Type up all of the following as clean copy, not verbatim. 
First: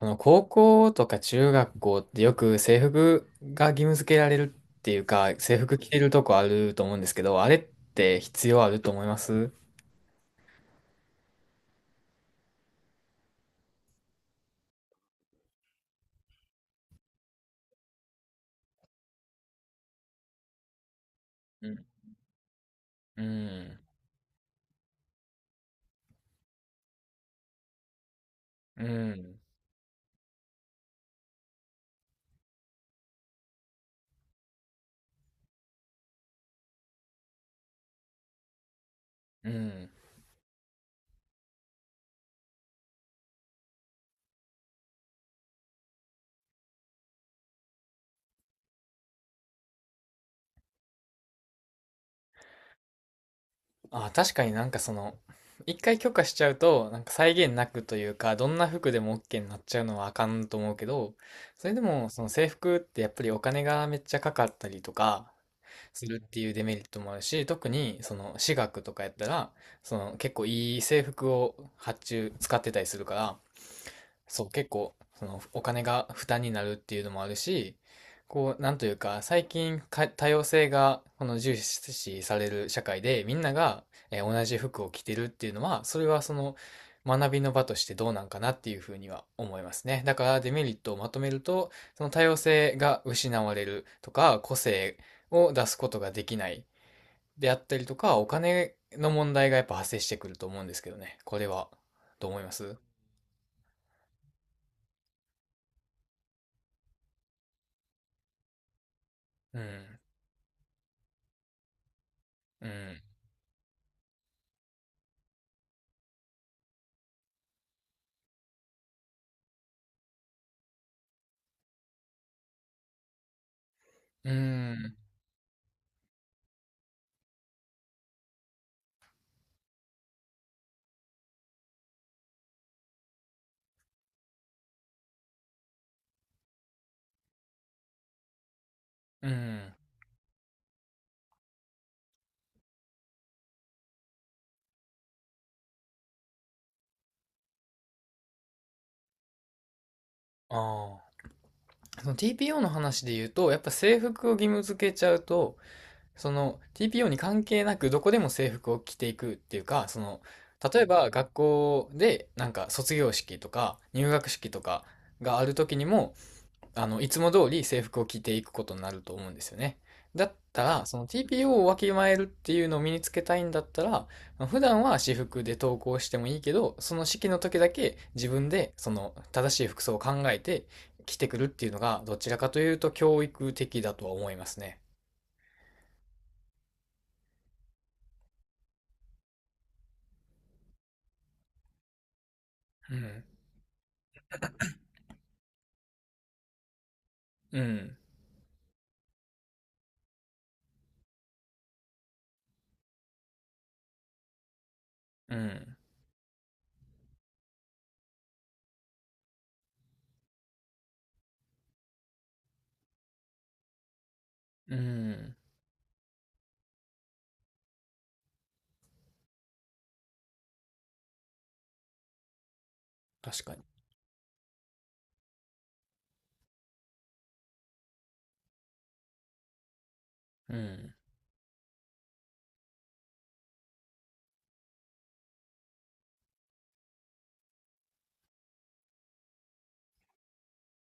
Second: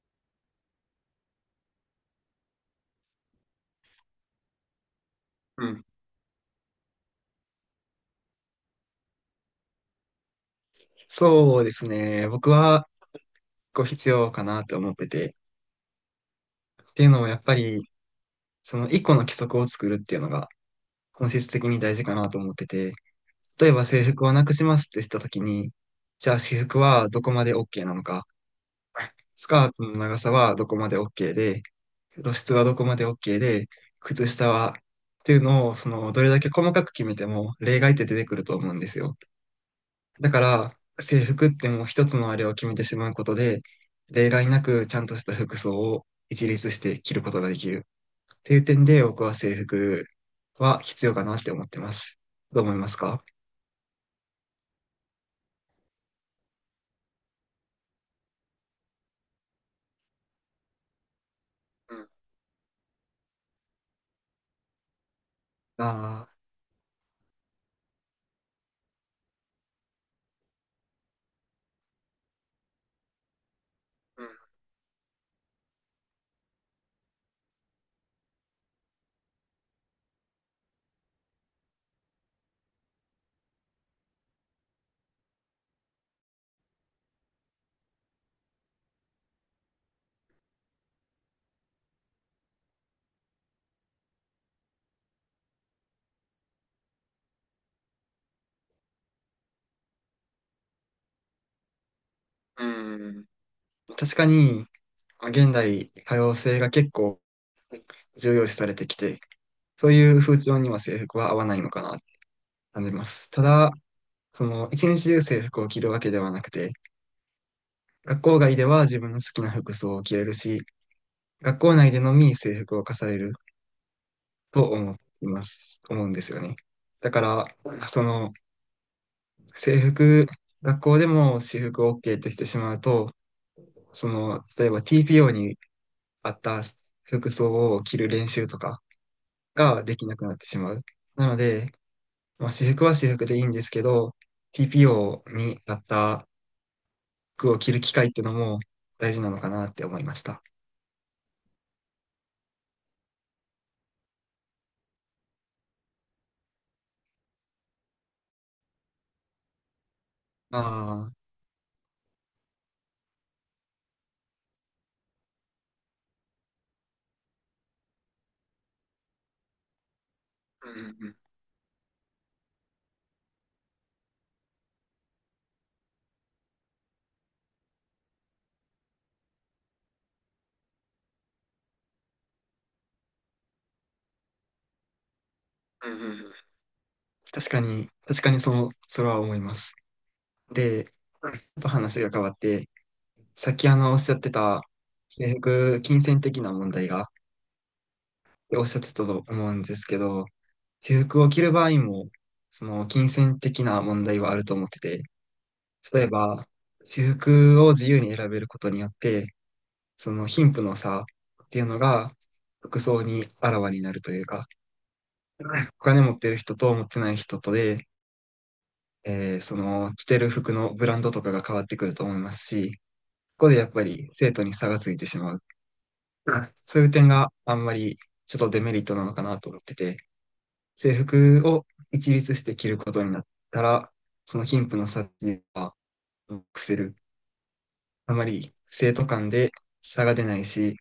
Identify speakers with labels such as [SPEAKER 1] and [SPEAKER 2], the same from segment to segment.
[SPEAKER 1] 高校とか中学校ってよく制服が義務付けられるっていうか、制
[SPEAKER 2] う
[SPEAKER 1] 服
[SPEAKER 2] ん。
[SPEAKER 1] 着てるとこあると思うんですけど、あれって必要あると思います？
[SPEAKER 2] そうですね。僕はこう必要かなと思ってて。っていうのもやっぱり、その一個の規則を作るっていうのが本質的
[SPEAKER 1] う
[SPEAKER 2] に
[SPEAKER 1] ん。
[SPEAKER 2] 大事かなと思ってて。
[SPEAKER 1] う
[SPEAKER 2] 例え
[SPEAKER 1] ん。
[SPEAKER 2] ば制服をなくしますってしたときに、じゃあ私服はどこまで OK なのか。
[SPEAKER 1] うん。
[SPEAKER 2] スカートの長さはどこまで OK で、露出はどこまで OK で、靴下はっていうのを、その、どれだけ細かく決めても例外って出てくると思うんですよ。
[SPEAKER 1] うん。
[SPEAKER 2] だから、制服ってもう一つのあれを決めてしまうことで、例外なくちゃんとした服装を一律して着ることができる。っていう点で、僕は制服は必要かなって思ってます。どう思いますか？
[SPEAKER 1] あ、確かに一回許可しちゃうと、際限なくというか、どんな服でも OK になっちゃうのはあかんと思うけど、それで
[SPEAKER 2] う
[SPEAKER 1] も
[SPEAKER 2] ん。
[SPEAKER 1] 制服ってやっぱりお金がめっちゃかかったりとか、する
[SPEAKER 2] あ
[SPEAKER 1] っ
[SPEAKER 2] あ。
[SPEAKER 1] ていうデメリットもあるし、特に私学とかやったら、結構いい制服を発注使ってたりするから、そう、結構、その、お金が負担になるっていうのもあるし、なんというか、最近か、多様性が、この重視される社会で、みんなが、同じ服を着てるっていうのは、それは学びの場としてどうなんかなっていうふうには思いますね。だからデメリットをまとめると、多様性が失われるとか、個性を出すことができないであったりとか、お金の問題がやっぱ発生してくると思うんですけどね。これは、どう思いま
[SPEAKER 2] う
[SPEAKER 1] す？
[SPEAKER 2] ん。うん。確かに、まあ現代、多様性が結構重要視されてきて、
[SPEAKER 1] う
[SPEAKER 2] そう
[SPEAKER 1] ん。
[SPEAKER 2] いう風潮には制服は合わないのかなって
[SPEAKER 1] う
[SPEAKER 2] 感じ
[SPEAKER 1] ん。
[SPEAKER 2] ます。ただ、その一日中制服を着るわけではなくて、学校外では自分の好きな服装を着れるし、学校内でのみ制服を課される
[SPEAKER 1] う
[SPEAKER 2] と
[SPEAKER 1] ん、
[SPEAKER 2] 思います、思うんですよね。だから、その制服、学校でも私服 OK ってしてしまうと、その、例えば TPO に合った服装を着る練習とか
[SPEAKER 1] うん、
[SPEAKER 2] ができなくなってしまう。なので、まあ、私服は私服でいいんですけど、TPO に合った服を着る機会ってのも大事なのかなって思いました。
[SPEAKER 1] ああ。その TPO の話で言うと、やっぱ制服を義務付けちゃうと、その TPO に関係なくどこでも制服を着ていくっていうか、
[SPEAKER 2] あ
[SPEAKER 1] 例え
[SPEAKER 2] あ。う
[SPEAKER 1] ば
[SPEAKER 2] ん
[SPEAKER 1] 学校でなんか卒業式とか入学式とかがある時にも、いつも通り制服を着ていくことになると思うんですよね。だった
[SPEAKER 2] う
[SPEAKER 1] ら、その
[SPEAKER 2] ん。
[SPEAKER 1] TPO をわきまえるっていうのを身につけたいんだったら、普段は私服で登校してもいいけど、式の時だけ自分で正しい服装を考えて着てくるっていうのが、どちらかというと教育的だとは思いますね。
[SPEAKER 2] うんうんうんうん。確かに、確かにその、それは思います。で、ちょっと話が変わって、
[SPEAKER 1] うん。
[SPEAKER 2] さっきおっしゃってた、制服、金銭的な問題が
[SPEAKER 1] うん。
[SPEAKER 2] おっしゃってたと思うんですけど、制服を着る場合も、その金銭的な問題はあると思ってて、
[SPEAKER 1] うん。
[SPEAKER 2] 例えば、制服を自由に選べることによって、その貧富の差っていうのが、服装にあらわになるというか、
[SPEAKER 1] うん。
[SPEAKER 2] お金持ってる人と持ってない人とで、その着てる服のブランドとかが変わってくると思いますし、
[SPEAKER 1] 確
[SPEAKER 2] こ
[SPEAKER 1] か
[SPEAKER 2] で
[SPEAKER 1] に。
[SPEAKER 2] やっぱり生徒に差がついてしまう。うん。そういう点があんまりちょっとデメリットなのかなと思ってて、
[SPEAKER 1] うん。
[SPEAKER 2] 制服を一律して着ることになったら、その貧富の差っていうのはなくせる。あまり生徒間で差が出ないし、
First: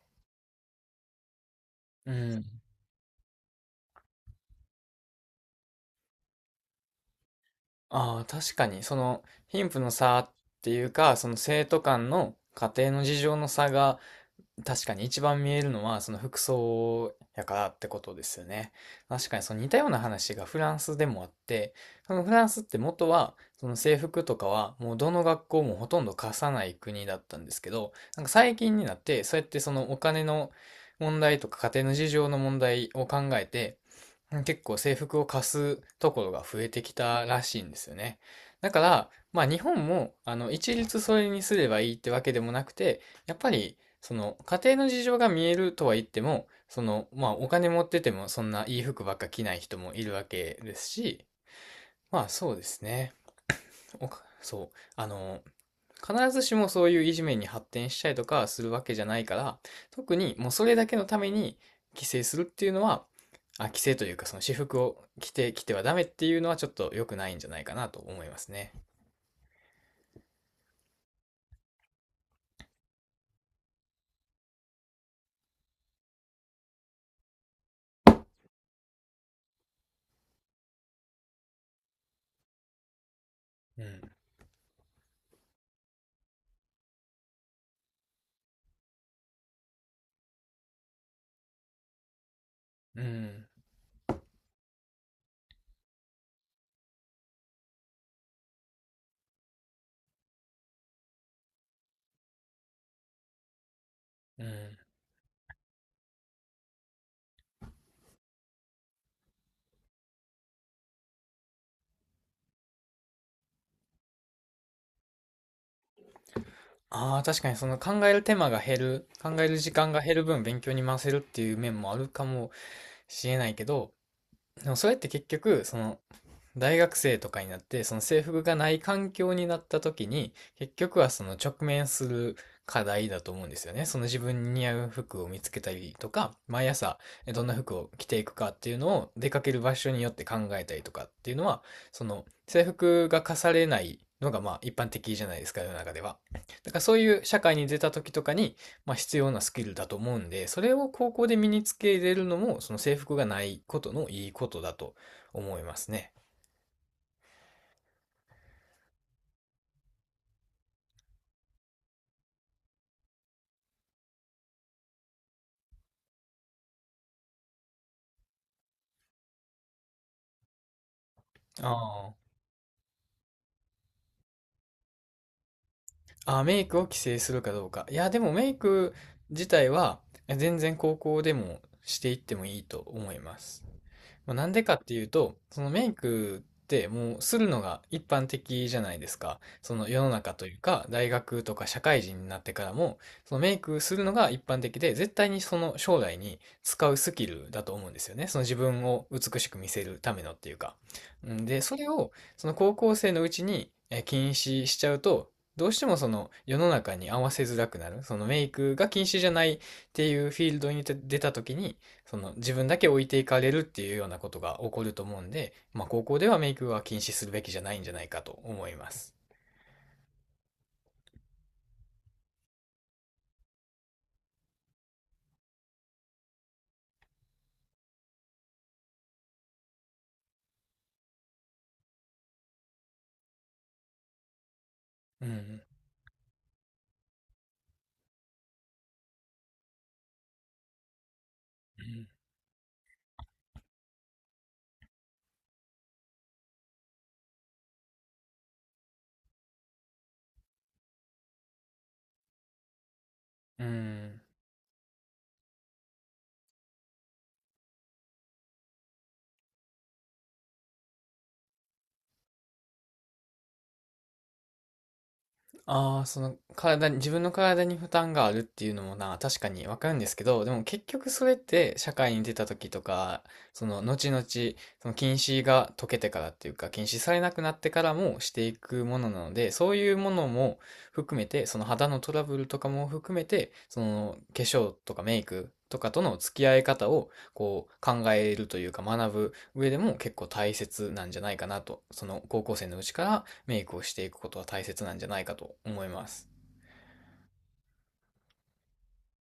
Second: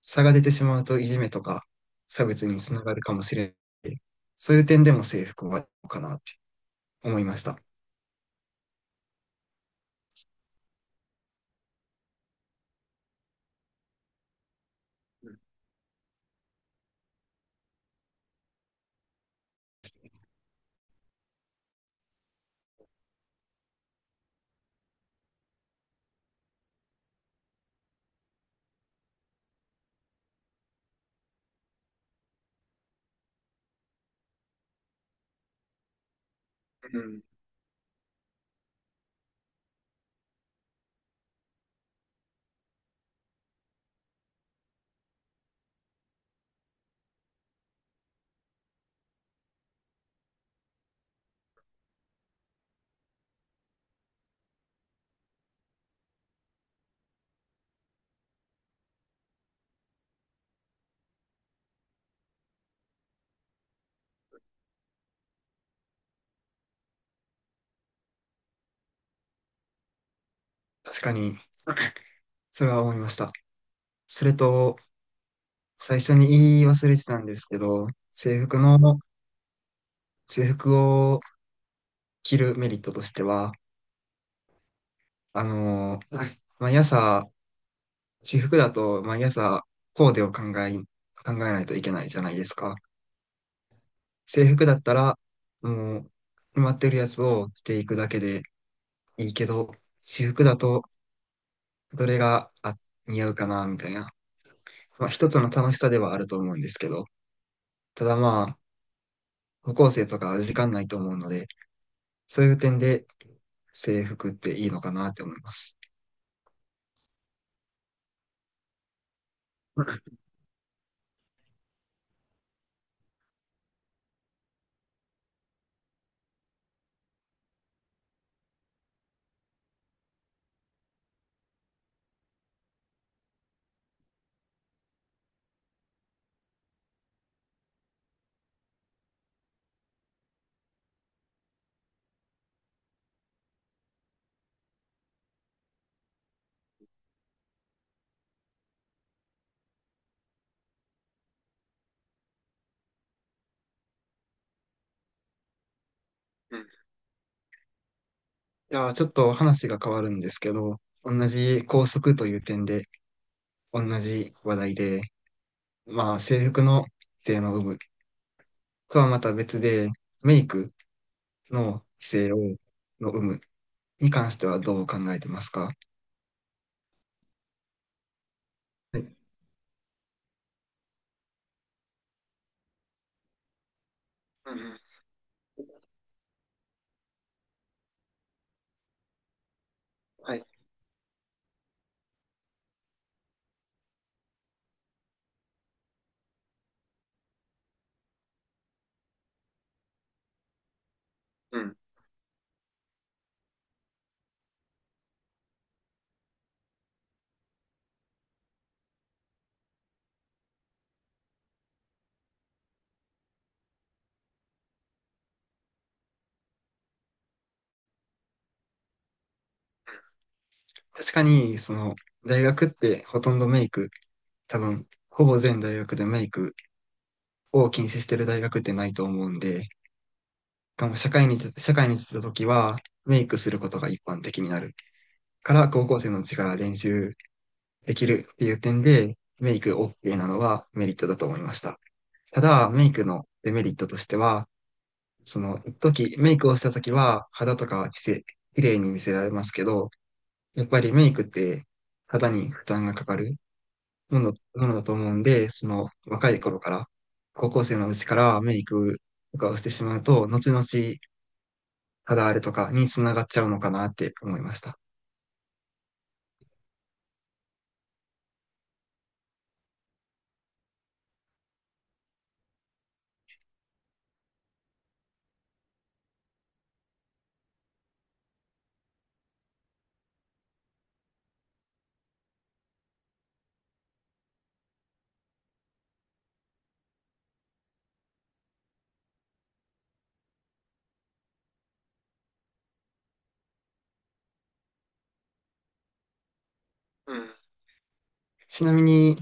[SPEAKER 2] 差が出てしまうといじめとか
[SPEAKER 1] う
[SPEAKER 2] 差
[SPEAKER 1] ん。
[SPEAKER 2] 別につながるかもしれない。そういう点でも制服はどうかなって思いました。
[SPEAKER 1] ああ、確かに、貧富の差っていうか、生徒間の家庭の事情の差が確かに一番見えるのは服装やからってことですよね。確かに似たような話がフランスでもあって、フランスって元は制服とかはもうどの学校もほとんど貸さない国だったんですけど、なんか最近になってそうやってお金の問題とか家庭の事情の問題を考えて、結構制服を貸すところが増えてき
[SPEAKER 2] うん。
[SPEAKER 1] たらしいんですよね。だから、まあ日本も一律それにすればいいってわけでもなくて、やっぱり家庭の事情が見えるとは言っても、まあ、お金持っててもそんないい服ばっか着ない人もいるわけですし、まあ、そうですね。おかそう。必ずしもそういういじめに発展したりとかするわけじゃないから、特にもうそれだけのために規制するっていうのは、あ、規制というか私服を着てきてはダメっていうのはちょっと良くないんじゃないかなと思いますね。
[SPEAKER 2] 確かに、それは思いました。それと、最初に言い忘れてたんですけど、制服を着るメリットとしては、
[SPEAKER 1] うん。
[SPEAKER 2] はい、毎朝、私服だと毎朝コーデを考え、考えないといけないじゃないですか。
[SPEAKER 1] うん。
[SPEAKER 2] 制服だったら、もう、決まってるやつをしていくだけでいいけど、私服だと、どれが、あ、似合うかな、みたいな。
[SPEAKER 1] うん。
[SPEAKER 2] まあ、一つの楽しさではあると思うんですけど、ただまあ、高校生とか時間ないと思うので、そういう点で制服っていいのかなって思います。
[SPEAKER 1] ああ、確かに考える手間が減る、考える時間が減る分勉強に回せるっていう面もあるかもしれないけど、でもそれって結局、大学生とかになって、制服がない環境になった時に、結局は直面する課題だと思うんですよね。自分に似合う服を見つけたりとか、毎朝どんな服を着ていくかっていうのを出かける場所によって考えたりとかっていうのは、制服が課されないのがまあ一般的じゃないですか、世の中では。だからそういう社会に出た時とかに、まあ、必要なスキルだと思うんで、それを高校で身につけれるのも、制服がないことのいいことだと思いますね。
[SPEAKER 2] いやー、ちょっと話が変わるんですけど、同じ校則という点で、同じ話題で、まあ、制服の規制の有無とはまた別で、メイクの規
[SPEAKER 1] あ
[SPEAKER 2] 制を、の有無に関してはどう考えてますか？
[SPEAKER 1] あ。あ、メイクを規制するかどうか。いや、でもメイク
[SPEAKER 2] はい。
[SPEAKER 1] 自体は全然高校でもしていってもいいと思います。まあ、なん
[SPEAKER 2] うん
[SPEAKER 1] で
[SPEAKER 2] う
[SPEAKER 1] かっ
[SPEAKER 2] ん。
[SPEAKER 1] ていうと、メイクってもうするのが一般的じゃないですか。世の中
[SPEAKER 2] はい。
[SPEAKER 1] というか、大学とか社会人になってからも、メイクするのが一般的で、絶対に将来に使うスキルだと思うんですよね。自分を美しく見せるためのっていうか。うん
[SPEAKER 2] う
[SPEAKER 1] で、そ
[SPEAKER 2] ん。
[SPEAKER 1] れを高校生のうちに禁止しちゃうと、どうしても世の中に合わせづらくなる。メイクが禁止じゃないっていうフィールドに出た時に、自分だけ置いていかれるっていうようなことが起こると思うんで、まあ、高校ではメイクは禁止するべきじゃないんじゃないかと思います。
[SPEAKER 2] 確かに、その、大学ってほとんどメイク、多分、ほぼ全大学でメイクを禁止してる大学ってないと思うんで、しかも社会に出た時は、メイクすることが一般的になる。
[SPEAKER 1] う
[SPEAKER 2] か
[SPEAKER 1] ん。
[SPEAKER 2] ら高校生のうちから練習できるっていう点で、メイク OK なのはメリットだと思いました。
[SPEAKER 1] うん。
[SPEAKER 2] ただ、メイクのデメリットとしては、その時、メイクをした時は肌とかはきせ、綺麗に見せられますけど、やっぱりメイクって肌に負担がかかる
[SPEAKER 1] う
[SPEAKER 2] も
[SPEAKER 1] ん。
[SPEAKER 2] の、ものだと思うんで、その若い頃から、高校生のうちからメイクとかをしてしまうと、後々肌荒れとかにつながっちゃうのかなって思いました。
[SPEAKER 1] ああ、体に、自分の体に負担があるっていうのもな、確かにわかるんですけど、でも結局それって社会に出た時とか、後々、禁止が解けてからっていうか、禁止されなくなってからもしていくものなので、そういうものも含めて、肌のトラブルとかも含めて、化粧とかメイクとかとの付き合い方をこう考えるというか学ぶ上でも結構大切なんじゃないかなと、高校生のうちからメイクをしていくことは大切なんじゃないかと思います。
[SPEAKER 2] うん。ちなみに、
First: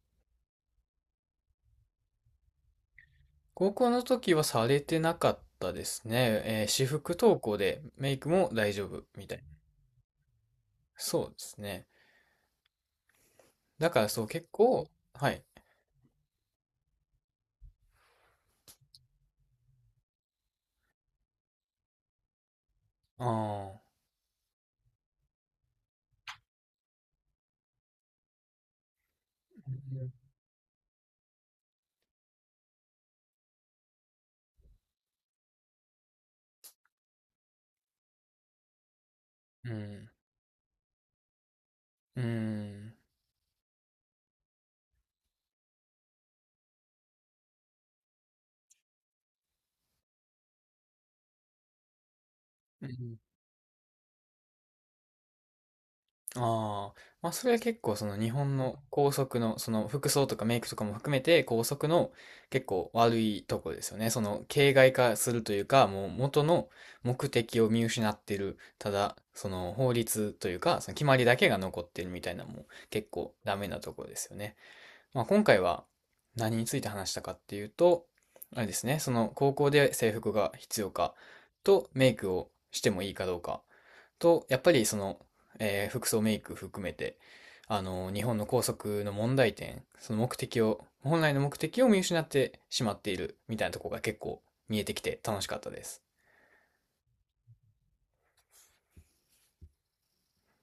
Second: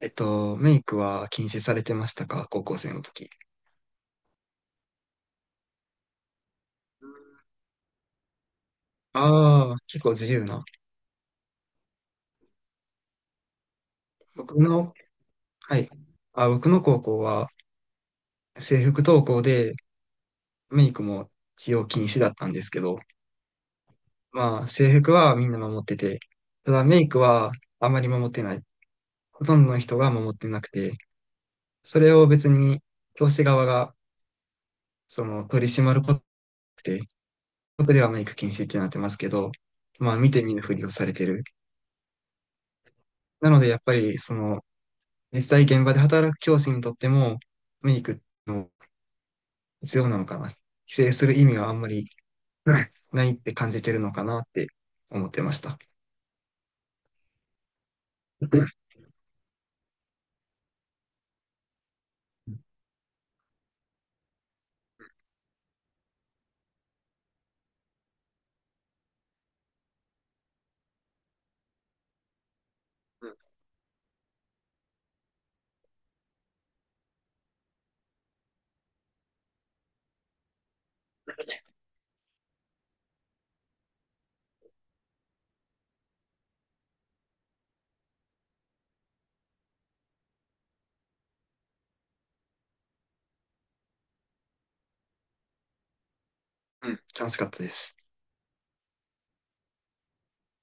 [SPEAKER 2] メイクは禁止されてましたか、高校生の時。
[SPEAKER 1] 高校の時はされてなかったですね。私服登校でメイクも大丈夫みたい。な、
[SPEAKER 2] ああ、結構自由な。
[SPEAKER 1] そうですね。だからそう結
[SPEAKER 2] 僕
[SPEAKER 1] 構、
[SPEAKER 2] の、
[SPEAKER 1] はい。
[SPEAKER 2] はい。あ、僕の高校は制服登校でメイクも使用禁止だったんですけど、
[SPEAKER 1] ああ。
[SPEAKER 2] まあ制服はみんな守ってて、ただメイクはあまり守ってない。ほとんどの人が守ってなくて、それを別に教師側がその取り締まることで、僕ではメイク禁止ってなってますけど、
[SPEAKER 1] ん。
[SPEAKER 2] まあ見て見ぬふりをされてる。
[SPEAKER 1] うん。うん。
[SPEAKER 2] なのでやっぱりその実際現場で働く教師にとっても、メイクの必要なのかな。規制する意味はあんまり、う
[SPEAKER 1] う
[SPEAKER 2] ん、
[SPEAKER 1] ん。
[SPEAKER 2] ないって感じてるのかなって思ってました。
[SPEAKER 1] ああ、まあそれは結構日
[SPEAKER 2] う
[SPEAKER 1] 本
[SPEAKER 2] ん、
[SPEAKER 1] の校則の服装とかメイクとかも含めて校則の結構悪いとこですよね。形骸化するというかもう元の目的を見失ってる。ただ法律というか決まりだけが残ってるみたいなのも結
[SPEAKER 2] う
[SPEAKER 1] 構
[SPEAKER 2] ん、
[SPEAKER 1] ダメなとこですよね。まあ今回は何について話したかっていうと、まあれですね、高校で制服が必要かとメイクをしてもいいかどうかと、やっぱり服装メイク含めて、日本の校則の問題点、目的を、本来の目的を見失ってしまっているみたいなところが結構見えてきて楽しかったです。
[SPEAKER 2] うん、楽しかったです。